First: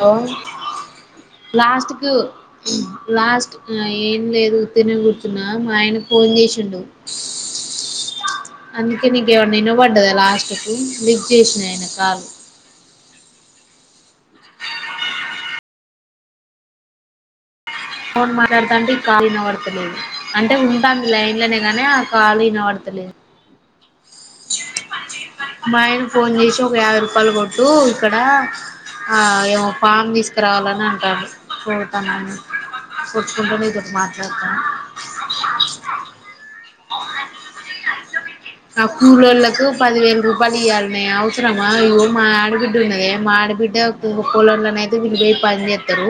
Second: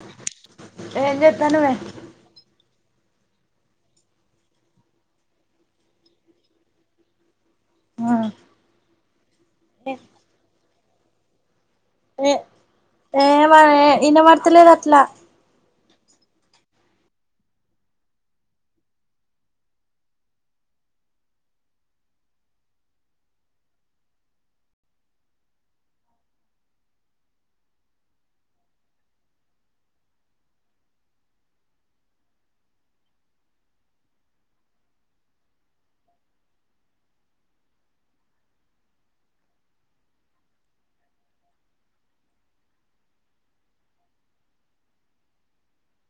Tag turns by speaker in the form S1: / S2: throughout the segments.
S1: Hello
S2: ఏం చేత్తన్నవే
S1: లాస్ట్కు లాస్ట్ ఏం లేదు ఉత్తర్ణ కూర్చునా మా ఆయన ఫోన్ చేసిండు
S2: ఆ
S1: అందుకే నీకేన్నా వినపడదా లాస్ట్కు లిఫ్ట్ చేసినన
S2: ఏ ఏ విన్నపడతలేదు అట్లా
S1: ఫోన్ మాట్లాడదాంటే ఈ కాల్ వినబడుతలేదు అంటే ఉంటంది లైన్ లోనే గానే ఆ కాల్ వినబడుత లేదు మాఆయన ఫోన్ చేసి ఒక యాభై రూపాయలు కొట్టు ఇక్కడ ఆ ఏమో ఫామ్ తీసుకురావాలని అంటారు చూతాన్నాని కూచుకుంటే నీతోటి మాట్లాడతాను [inaudible] ఆ కూలళ్ళలకు పదివేల రూపాయలు ఇవ్వాలిన్నా అవసరమా ఇ మా ఆడబిడ్డ ఉన్నదే మా డిబిట్టే పొలం అయితే వీళ్ళు పోయి పని చేస్తారు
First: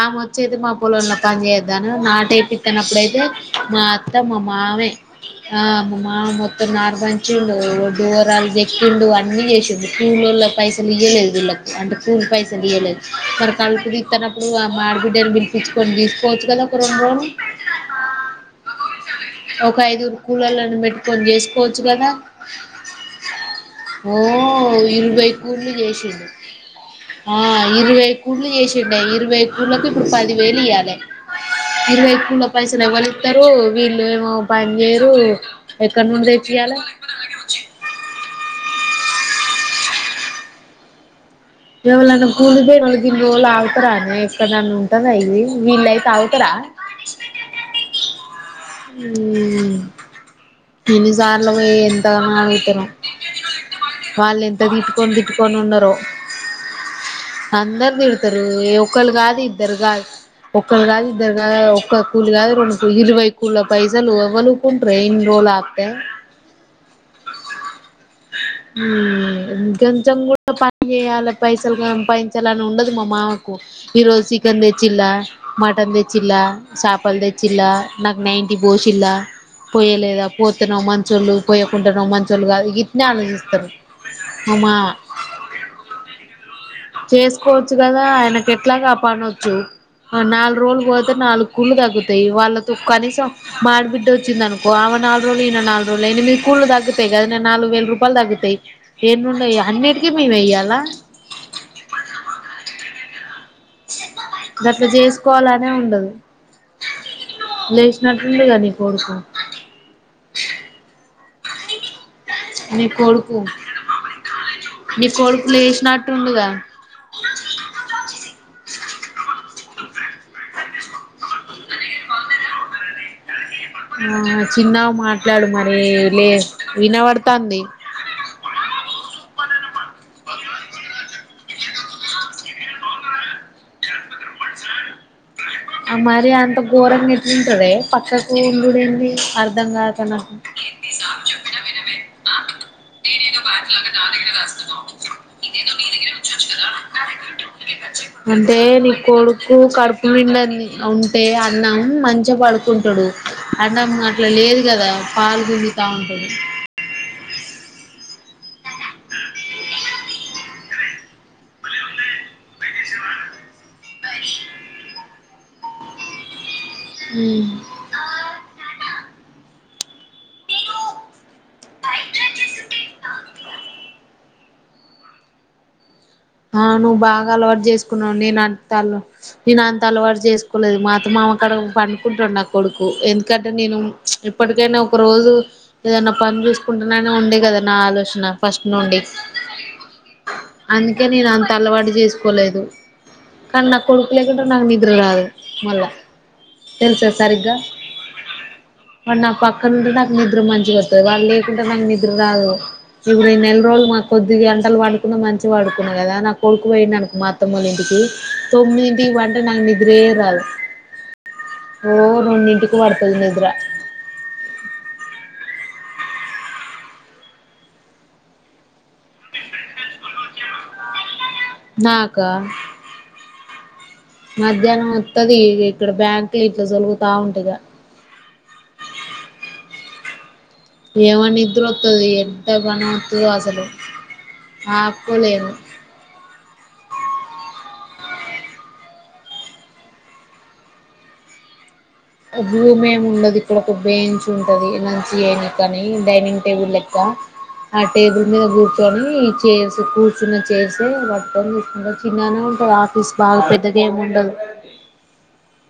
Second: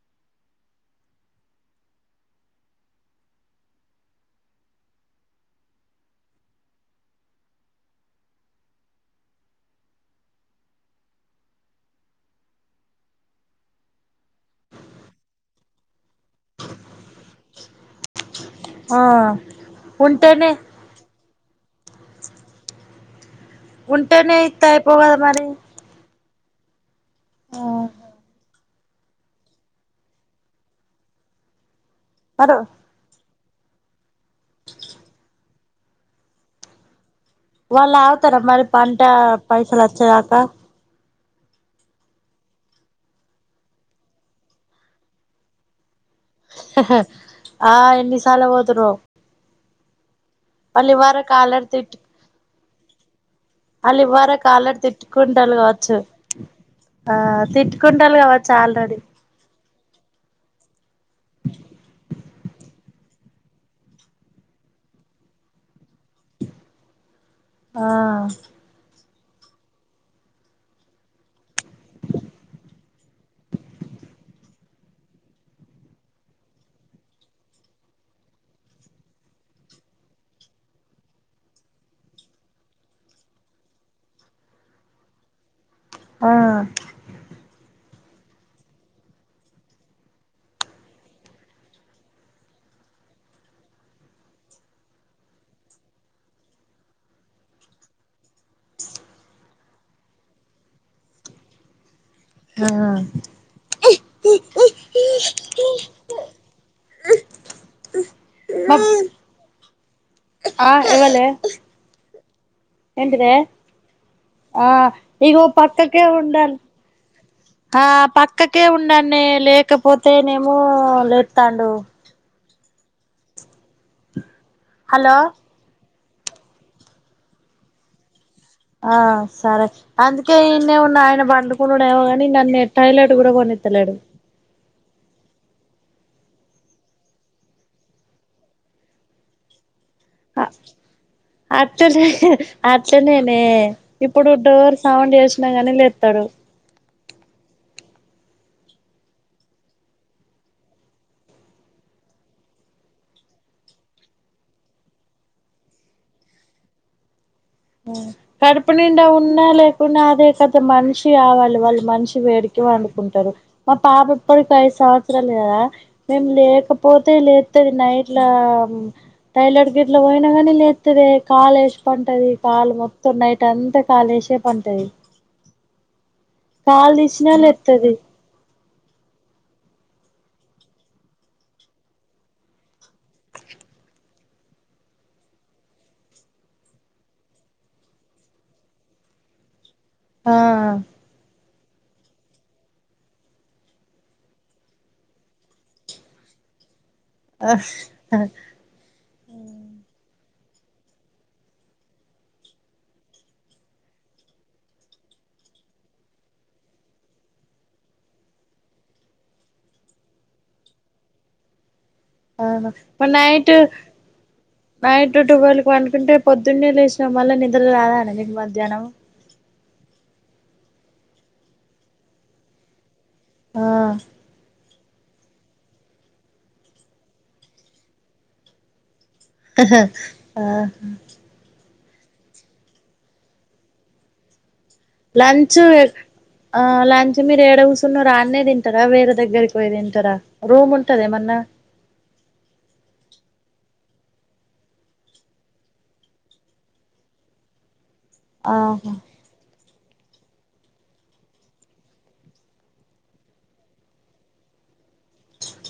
S1: ఆమె వచ్చియితే మా పొలంలో పని చేద్దా నాటే వేయిపిస్తానపుడు అయితే మా అత్త మా మామే ఆ మా మామా నారు పంచిండు డోరాలు అన్నీ చేసిండు కుల్లోలకి పైసలు ఇవయలేదు వీళ్ళకి [inaudible] [unintelligible] అంటే కూలి పైసలుయ్వలేదు మరి తలుపు తీస్తున్నప్పుడు ఆ మాడ బిడ్డని పిలిపించుకొని తీసుకోవచ్చు కదా ఒక రెండు రోజులు
S2: ఆ
S1: ఒక ఐదుగురు
S2: ఉంటేనే
S1: కూలలను పెట్టుకొని చే పోచ్చు కదా ఓ
S2: ఉంటేనే ఇత్తే అయిపోవు కదా
S1: ఇరవై
S2: మరి
S1: కూళ్లు చేసింది ఇ ఆ ఇరవై కూళ్లు చేసిండే ఇరవై కూళ్లకు ఇప్పుడు పదివేలు ఇవ్యాలి ఇరవై కుళ్ళ
S2: మరి
S1: పైసలు ఎవ్వరు ఇస్తారు వీళ్ళు ఏమో పని చేయరు ఎక్కడ నుండ ఇయ్యాల
S2: వాళ్ళు ఆగుతారా మరి పంట పైసలు వచ్చగాకా
S1: ఎవలైనా కూలి పోయిన వాళ్ళు ఎన్ని రోజులు ఆగుతారనే ఎక్కడన్న ఉంటంది అ ఇది వీళ్ళైతే ఆగుతారా
S2: ఆ ఎన్నిసార్లు పోతుర్రో
S1: ఆ
S2: వాళ్ళు ఇవ్వరకు
S1: ఇనిసార్లు
S2: ఆల్రెడీ
S1: పోయి
S2: తిట్టు
S1: ఎంతగాన తరు వాళ్ళు
S2: ఇవ్వరకు
S1: ఎంత
S2: ఆల్రెడీ
S1: తిట్టుకొని
S2: తిట్టుకుంటాలు
S1: తిట్టుకొని ఉన్నార
S2: కావచ్చు ఆ
S1: అందరు
S2: తిట్టుకుంటాలు
S1: తిడతారు
S2: కావచ్చు
S1: ఏ
S2: ఆల్రెడీ
S1: ఒకలు కాదు ఇద్దరు కాదు ఒక్క కాదు ఇద్దరు కా ఒక్క కూలి కా రెడు ఇరువై కుుల్ పైసలు ఎవళ్ళూ ఊరుకుంటారే ఇన్ రోజులు ఆపితే [inaudible] [unintelligible]
S2: ఆ
S1: కొంచెం కూడా పని చేయాలి పైసలు సంపాదించాలి అని ఉండదు మా మామకు ఈ రోజు చికెన్ తెచ్చలా మటన్ తెచ్చలా చపలు తెచ్చచలా నాకు నైంటి పోసిల పోయలేదా పోత్తనేమో మంచోళ్ళు పోయకుంటనేమో మంచోళ్ళు కాదు గిట్నే ఆలోచిస్తారు అంటరు మా [inaudible]
S2: ఆ
S1: చేసుకోవచ్చు గదా ఆయనకెట్లాగు ఆ పనొచ్చు నాలుగు రోలు పోతే నాలుగు కుళ్ళు తగ్గుతాయి వాళ్ళతో కనీసం మాడిబిడ్డ వచ్చిందనుకో ఆమ నాల్ రోలు ఇనా నాల్ రోలు ఎనిమిది కూళ్లు తగ్గుతాయి కదనే నాలుగు వేల రూపాలు తగ్గుతయి ఏంన్రున్నాయి అన్ని [inaudible] అన్నిటికి మేమే ఇయ్యాల
S2: ఆ
S1: గట్లా చేసుకోవాలనే ఉండదు లేసినట్టుండుగా నీ
S2: ఆ
S1: కొడుకు
S2: ఆ ఎవలే
S1: నీ
S2: ఏంటిదే
S1: కొడుకు
S2: ఆ
S1: నీ
S2: ఇగో
S1: కొడుకు
S2: పక్కకే
S1: లేచినట్టుండుగా
S2: ఉండల్ ఆ పక్కకే ఉన్ నన్నే లేకపోతేనేమో లేత్తండు
S1: ఆ చిన్నగా
S2: హలో
S1: మాట్లాడు మరి లే వినవడుతాంది
S2: ఆ సరే అందుకేే ఇన్నే ఉన్నా ఆయన పండుకుండుడేమోగాని నన్నే టాయిలెట్ కూడా పొనిత్ త్తలేడు
S1: [unintelligible] [inaudible] ఆ మరి అంత ఘోరంగా ఎట్లుంటవే పక్కకు ఉండుడేంది అర్ధం కాద్ అన్నట్టు
S2: అట్లనే అట్లనేనే ఇప్పుడు డోర్ సౌండ్ చేసినా కానీ లేత్తడు. ఉ
S1: అంటే నీ కొడుకు కడుపు నిండంది ఉంటే అన్నం మంచిగ పడుకుంటడు అన్నం అట్లా లేదు గదా పాలుగున్ తింటా ఉంటడు
S2: కడుపు నిండా ఉన్నా లేకున్న అదే కత మనిషి కావాలి వాళ్ మనిషి వేడికి పండుకుంటరు మా పాప ఇప్పటికి ఐదు సంవత్సరాలు కదా నేన్ లేకపొ పోతే లేత్తది నైట్ల టైలెట్ గిట్ల పోయినా కానీ లేత్తదే కాలేసి పంటది. కాలు మొత్తం నైట్ అంతా కాలేసే పంటది.
S1: ఆ
S2: కాలు
S1: నువ్వు బాగా
S2: తీసినా
S1: అలవాట్
S2: లేత్తది
S1: చేసుకున్నావు నేను అ అల్ నేనంత అలవాటు చేసుకోలేదు. మా అత్త మామకాడ పండుకుంటడు. నా కొడుకు ఎందుకంటే నేను ఎప్పటికైనా ఒక రోజు ఏదన్న పన్ చూసుకుంటున్నానే ఉండే కదా నా ఆలోచన ఫస్ట్ నుండి
S2: ఆ అ
S1: అందుకే నేను అంత అలవాటు చేసుకోలేదు కని నా కొడుకులేకుంటే నాకు నిద్ర రాదు మళ్ళ తెలుసా సరిగ్గా వాడ్ నా పక్కనుం నాకు నిద్ నిద్ర మంచిగత్తది. వాడ్ లేకుంటే నాక్ నిద్ర రాదు. ఇప్పుడు ఈ నెల్రోజులు మాక్ కొద్ది గంటలు పడుకున్నా మంచిగా పడుక్ కున్నా కదా నా కొడుకుపోయిండనుకో మా అత్తమ్మోలింటికి తొమ్మిదింటికి పంటే నాకు నిద్రే రాదు. [unintelligible]
S2: అవునా
S1: రెండింటికి
S2: మర్
S1: పడుతది నిద్ర
S2: నయిట్ నైట్ టువెల్ కి పండుకుంటే పొద్దున్నే లేసినావ్. మళ్ళ నిద్ర రాదానే నీకు మధ్యాహ్నం
S1: నాకా
S2: ఆ
S1: మధ్యాహ్నం వత్తది ఇక్కడ బ్యాంకుల ఇట్ల సోలుగుతా ఉంట ఇగ
S2: అహ్ హా
S1: ఏమ నిద్ర వత్తది ఎంతగానో ఒత్తదో అసలు ఆప్కొలేను
S2: లంచ్ ఆ లంచ్ మీరు ఏడ కూసున్నరాన్నే తింటరా వేరే దగ్గరికి పోయ్ తింటారా రూమ్ ఉంటదేమన్నా
S1: [unintelligible] భూమ్ ఏమి ఉండదు ఇక్కడ ఒక బెంచ్ ఉంటది. మంచి అయినా కానీ డైనింగ్ టేబుల్ లెక్క ఆ టేబుల్ మీద
S2: ఆహా
S1: కూర్చొని చైర్స్ కూర్చున్న చేర్సె పట్టకొని సుకుంటారు చిన్ననే ఉంటది ఆఫీస్ బాగా పెద్దగా ఏమి ఉండదు అహ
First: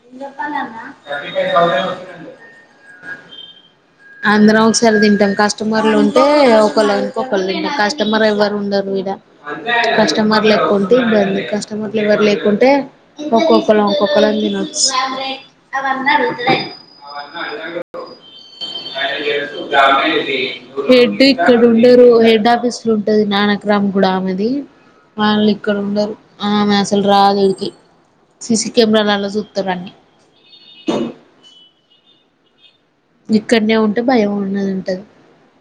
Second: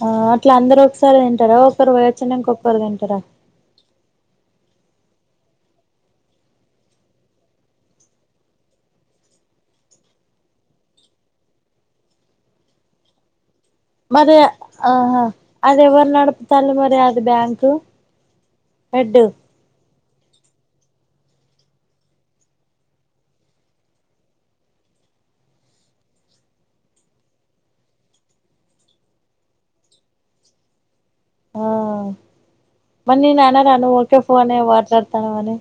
S2: ఆ అట్లా అందరు ఒకసారి తింటారా ఒకరు పోయచ్చనంక ఒక్కరు తింటరా
S1: అందరం ఒకసారి తింటాం. కస్టమర్లు ఉంటే ఒకళ్ళను ఒకళం తింటాం. కస్టమర్ ఎవ్వరు ఉండరు కస్టమర్ లేకుంటే ఇబ్బంది కస్టమర్లు ఎవరు లేకుంటే ఒక్కొక్క ఒక్కొక్కలం ఒక్కొక్కలం
S2: మరి
S1: తినచ్చు
S2: ఆహా అది ఎవరు నడుపుతాళ్ళు మరి అది బ్యాంకు హెడ్
S1: కాహ హెడ్ ఇక్కడ ఉండరు హెడ్ ఆఫీస్ లో ఉంటది నానక్రామ్ గూడ ఆమెది వాళ్ళ ఇక్కడండారు ఆమే అసలు రాదు ఈడికి సిీసిీ కెమెరాాల అలో సుత్తురన్టా
S2: మర్ నిన్ననరా
S1: ఇక్కడనే
S2: నువ్
S1: ఉంటే
S2: ఊకె
S1: భయం
S2: ఫోన్
S1: ఉన్నది
S2: వాట్లాడతానవని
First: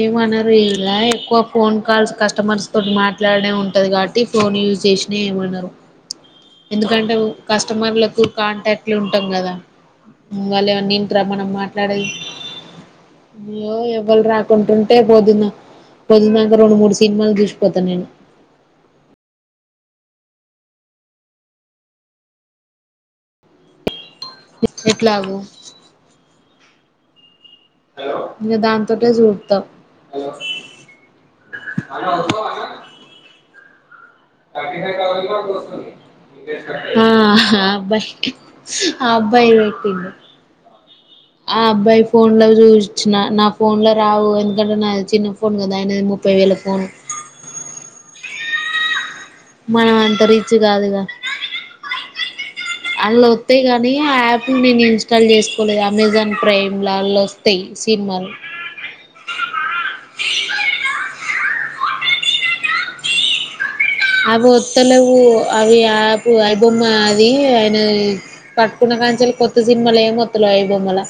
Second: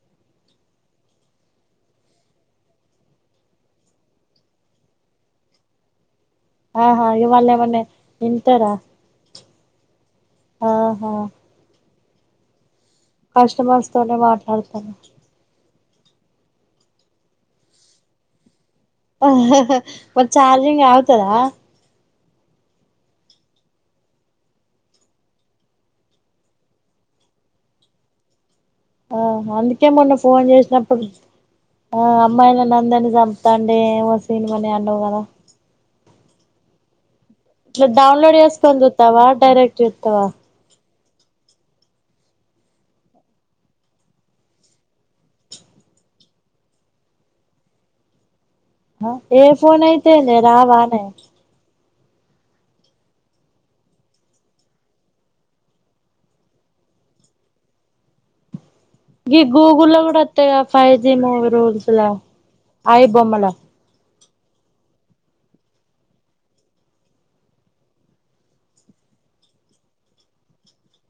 S1: ఏమన్నారు ఇలా ఎక్కువ ఫోన్ కాల్స్ కస్టమర్స్ తోటి మాట్లాడనే ఉంటది కాబట్టి ఫోన్ యూస్ చేసిన ఏమనరు
S2: ఆహా
S1: ఎందుకంటే ఓ
S2: ఇగ వాళ్ళు ఏమన్నా
S1: కస్టమర్లకు
S2: వింటారా
S1: కాంటాక్ట్లు ఉంటాం కదా వల్లేమన్న
S2: ఆహా
S1: ఇంట్రా మనం మాట్లాడేది
S2: కస్టమర్స్ తోనే
S1: ఏవల్ రాక్
S2: మాట్లాడతాను
S1: కుంటే పోద్దున్న పొద్దుందాక రెండు మూడు సినిమాలు చూసిపోతాను నేను
S2: మర్ చార్జింగ్ అగుతదా
S1: ఎట్లాగూ హలో
S2: ఆ అందుకే మొన్న ఫోన్ చేసినప్పుడు ఆ అమ్మాయిల నందరినీ సంప్తాండే వస్
S1: ఉ ఆ ఆ
S2: ఇట్లా డౌన్లోడ్
S1: అబ్బాయి
S2: చేసుకొని
S1: ఆ
S2: చూస్తావా
S1: అబ్బాయి
S2: డైరెక్ట్
S1: వెట్టిండు
S2: చూస్తావా
S1: ఆ అబ్బాయి ఫోన్ లో చూచిన నా ఫోన్ లో రావు ఎందుకంటే నాది చిన్న ఫోన్ కదా ఆయన్న ది ముప్పై వేల్ లలో ఫోన్
S2: ఏ ఫోన్ అయ్తే నే రావనే
S1: అహ అళ్ళ వథాయి గాని ఆ యాప్ నేను ఇన్స్టాల్ చేసుకోలేదు అమెజాన్ ప్రైమ్ లో అళ వస్తాయి సినిమాల్
S2: గీ గూగుల్లో కూడా వస్తాయిగా ఫైవ్ జీ మూవీ రూల్స్ లా ఐ బొమ్మల
S1: అవి వత్తలేవు అవి యాప్ అయిబొమ్మ అది ఆయనది పట్టుకున్న మంచల్ కొత్త సినిమాలే మొత్తలేవ్ ఐ బొమ్మల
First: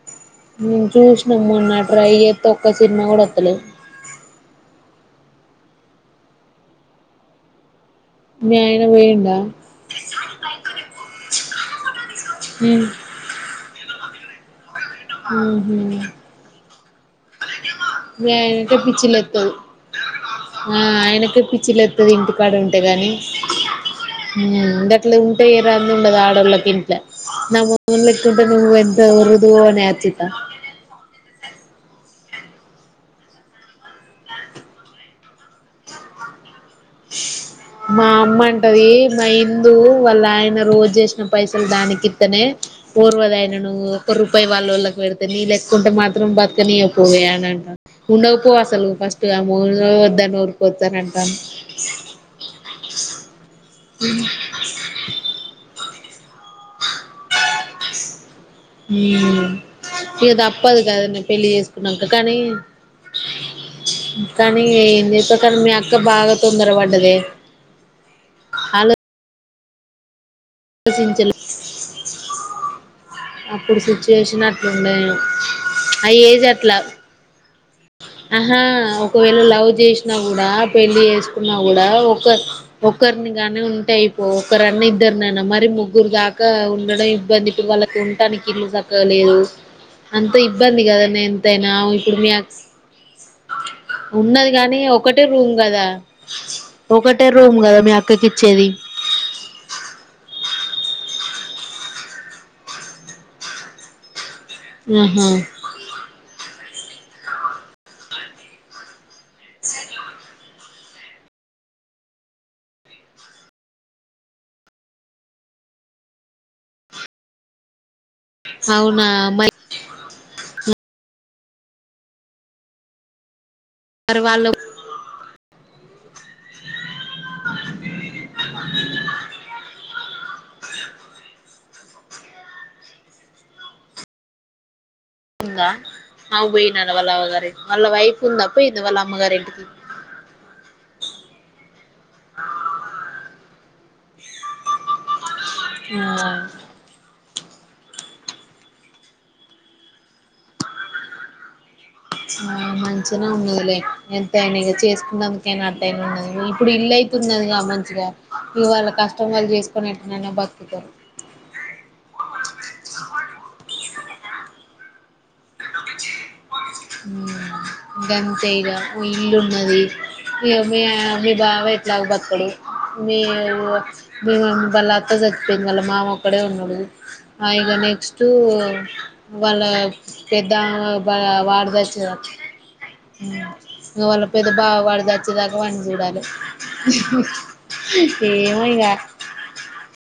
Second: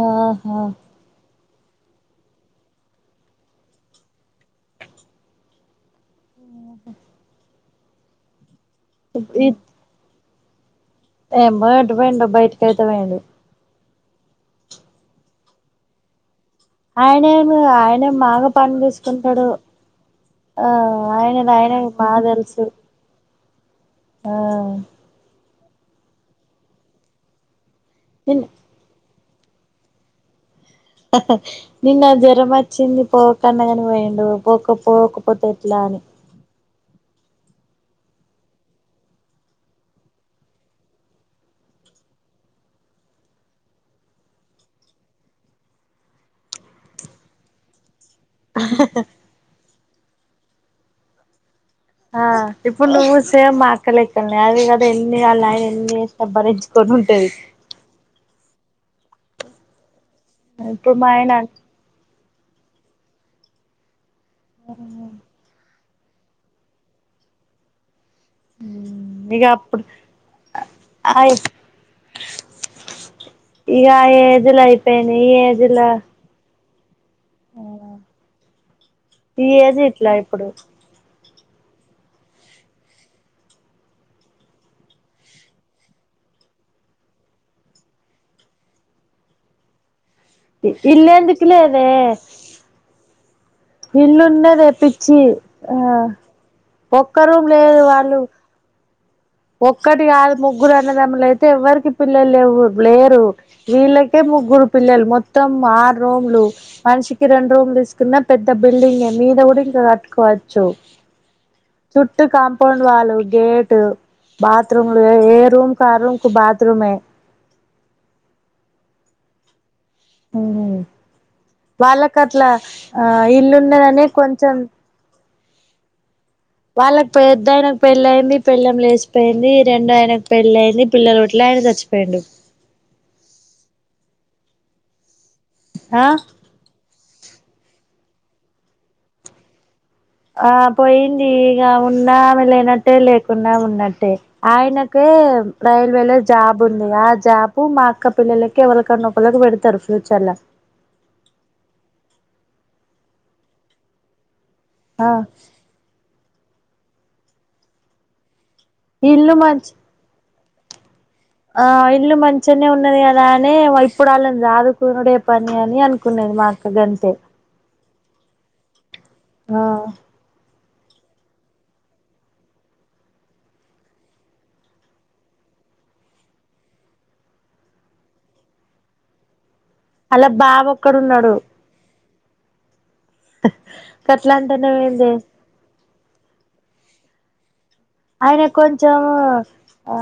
S2: ఆహా
S1: నేను చూసినా మొన్న ట్రై జేతే ఒక్క సినిమా కూడా వత్తలేవ్
S2: అఓ
S1: మీ ఆయన పోయిండ
S2: ఏం బోయ్ ఎరుపోయిండో బయిటికయితే ఓయిండు
S1: ఉ హు
S2: ఆయనేమి ఆయనేమ్ బాగా పని వేసుకుంటాడు
S1: పిచ్చిలేత్తది
S2: ఆ
S1: ఆయనకే
S2: ఆయనకాయనే బా
S1: పిచ్చిలేత్తది ఇంటికాడ
S2: తెల్సు
S1: ఉంటే గాని ఉమ్ ఉండేట్లు ఉంటే ఏం రంది ఉండదు ఆడో ళ్లకిట్ల నా మో నూన్
S2: నిన్
S1: లెక్కుంటే నువ్వు ఎంత ఉర్దువు అని ఆచిత
S2: నిన్న జ్వరం వచ్చింది పోకన్నా కాని పోఇన్డు పోకపోకపోతే ఎట్లా అని
S1: మా అమ్మ అంటది మా ఇందూ వాళ్ళ ఆయన రోజు చేసిన పైసలు దానికిత్తనే పర్వద ఆయన నువ్వు ఒక్క రూపాయి వాళ్ళ వాళ్ళకి పెడితే నీ లేకుంటే మాత్రం బతుకనియక పోవే అని అంటాను ఉండకపో అసలు ఫస్ట్గా మో ఓ వద్దని ఊరుకోచ్చనంటాండు
S2: ఎక్కలెక్కలని అది కదా ఎన్ని వాళ్ళ ఆయన ఎన్ని చేసినా భరించుకొని ఉంటది
S1: ఉమ్ ఇగ దప్పదు
S2: ఇప్పుడు మా
S1: కదా
S2: ఆయన
S1: పెళ్ళి చేేసుకున్నాన్క కానీ కానీ ఎంచేసుకుంటారు మీ అక్ ట్లో బాగా తొందర పడ్డదే
S2: ఇక అప్పుడు ఆ
S1: ఆశించలే ఇప్పుడు
S2: ఇక ఆ
S1: సిచ్యువేషన్
S2: ఏజ్ లో
S1: అట్లుండయి
S2: అయిపోయినాయి ఈ ఏజ్ లో
S1: అ ఏజ్ అట్లా ఆహా ఒకవేళ
S2: ఈ
S1: లవ్
S2: ఏజ్ ఇట్లా
S1: చేసినా కూడా
S2: ఇప్పుడు
S1: పెళ్ళి చేస్ ఉన్నా కూడా ఒక ఒకరిని గానే ఉంటే అయిపో ఒకరన్న ఇద్దరిైనా మర ముగ్గురు దాకా ఉండడం ఇబ్బంది వాళ్ళకి ఉటానికి ఇల్లు చక్కగా లేదు అంత ఇబ్బంది కద నే
S2: ఇల్లేందుకు
S1: ఎంతైన
S2: లేదే
S1: ఇప్పుడు మీక్ ఉన్నది
S2: ఇల్లున్నదే
S1: కానీ
S2: పిచ్చి
S1: ఒకటే రూమ్
S2: ఆ
S1: కదా ఒక కట్టే
S2: ఒక్క
S1: రూమ్ కద
S2: లేదు
S1: మీ ఆక్క
S2: వాళ్ళు
S1: కిచ్చేది
S2: ఒక్కటి కాదు ముగ్గురు అన్నదమ్ములు అయితే ఎవ్వరికి పిల్లలు లే లేరు వీళ్ళకే ముగ్ రు పిల్లలు
S1: ఆహా
S2: మొత్తం ఆరు రూమ్ లు మనిషికి రెండు రూమ్లు తీసుకున్న పెద్ద బిల్డింగ్ మీద కూడ ఇంకా కట్టుకోవచ్చు చుట్టూ compound wall gate bath room లు ఏ రూమ్ క ఆ రూమ్ కు బాత్ రూమే
S1: అవునా
S2: వల్ల కట్ల [unintelligible] [unintelligible]
S1: మరి వాళ్ళ
S2: కొంచెం వాళ్ళకి పెద్ద ఆయనకు పెళ్ళి అయింది పెళ్లం లేచిపోయింది రెండు ఆయనకు పెళ్లి అయింది పిల్లలు పుట్ల ఆయన చచ్చిపో యుండు
S1: ఉందా అ పోయిన వాళ్ళ అవ్వగారు వాళ్ళ వైఫ్ ఉంద పోయిందా వాళ్ళ అమ్మగారు ఇంటికి
S2: ఆ పోయింది ఇక ఉన్నా లేనట్టే లేకున్నా ఉన్నట్టే ఆయనకు రైల్వే లో
S1: ఆ
S2: జాబ్ ఉంది ఆ జాబ్ అప్పు మా అక్క పిల్లలకి [unintelligible] పెడతారు ఫ్యూచర్లా
S1: ఆ మంచిగా ఉన్నదులే ఎంతని ఇక
S2: ఆ
S1: చేసుకుంటే అందుకేనా అట్టయిన ఉన్నది ఇప్పుడు ఇల అయితుందిదిగా మంచిగా ఇ వాళ్ళ కష్టం
S2: ఇల్లు
S1: వాళ్ళు
S2: మంచి
S1: చేసుకోని ఎట్టున్న బతుకుతారు
S2: ఆ ఇల్లు మంచిగానే ఉన్నది కదా అని ఇప్పుడు వాళ్ళ [unintelligible] పని అని అనుకునేది మా అక్క గంతే
S1: గంతే గా
S2: ఆ
S1: ఇల్లున్నది మీ మీ బావట్లాగ బతకడు మీ మీ బళతో చచ్చిపోయి వాళ మామ ఒక్కడే ఉన్నాడు ఇగ నెక్స్ట్ వాళ్ళ
S2: అలా
S1: పెద్ద
S2: బావ ఒక్కడు ఉన్నాడు
S1: వాడు [unintelligible] ఇవల్ళ
S2: గట్లా
S1: పెద్ద బావ
S2: అంటన్నావ్ ఏందే
S1: పడిచచ్చేదాకా వాన్ని చూడాలి
S2: ఆయన
S1: ఏమోయిగ
S2: కొంచెం ఆ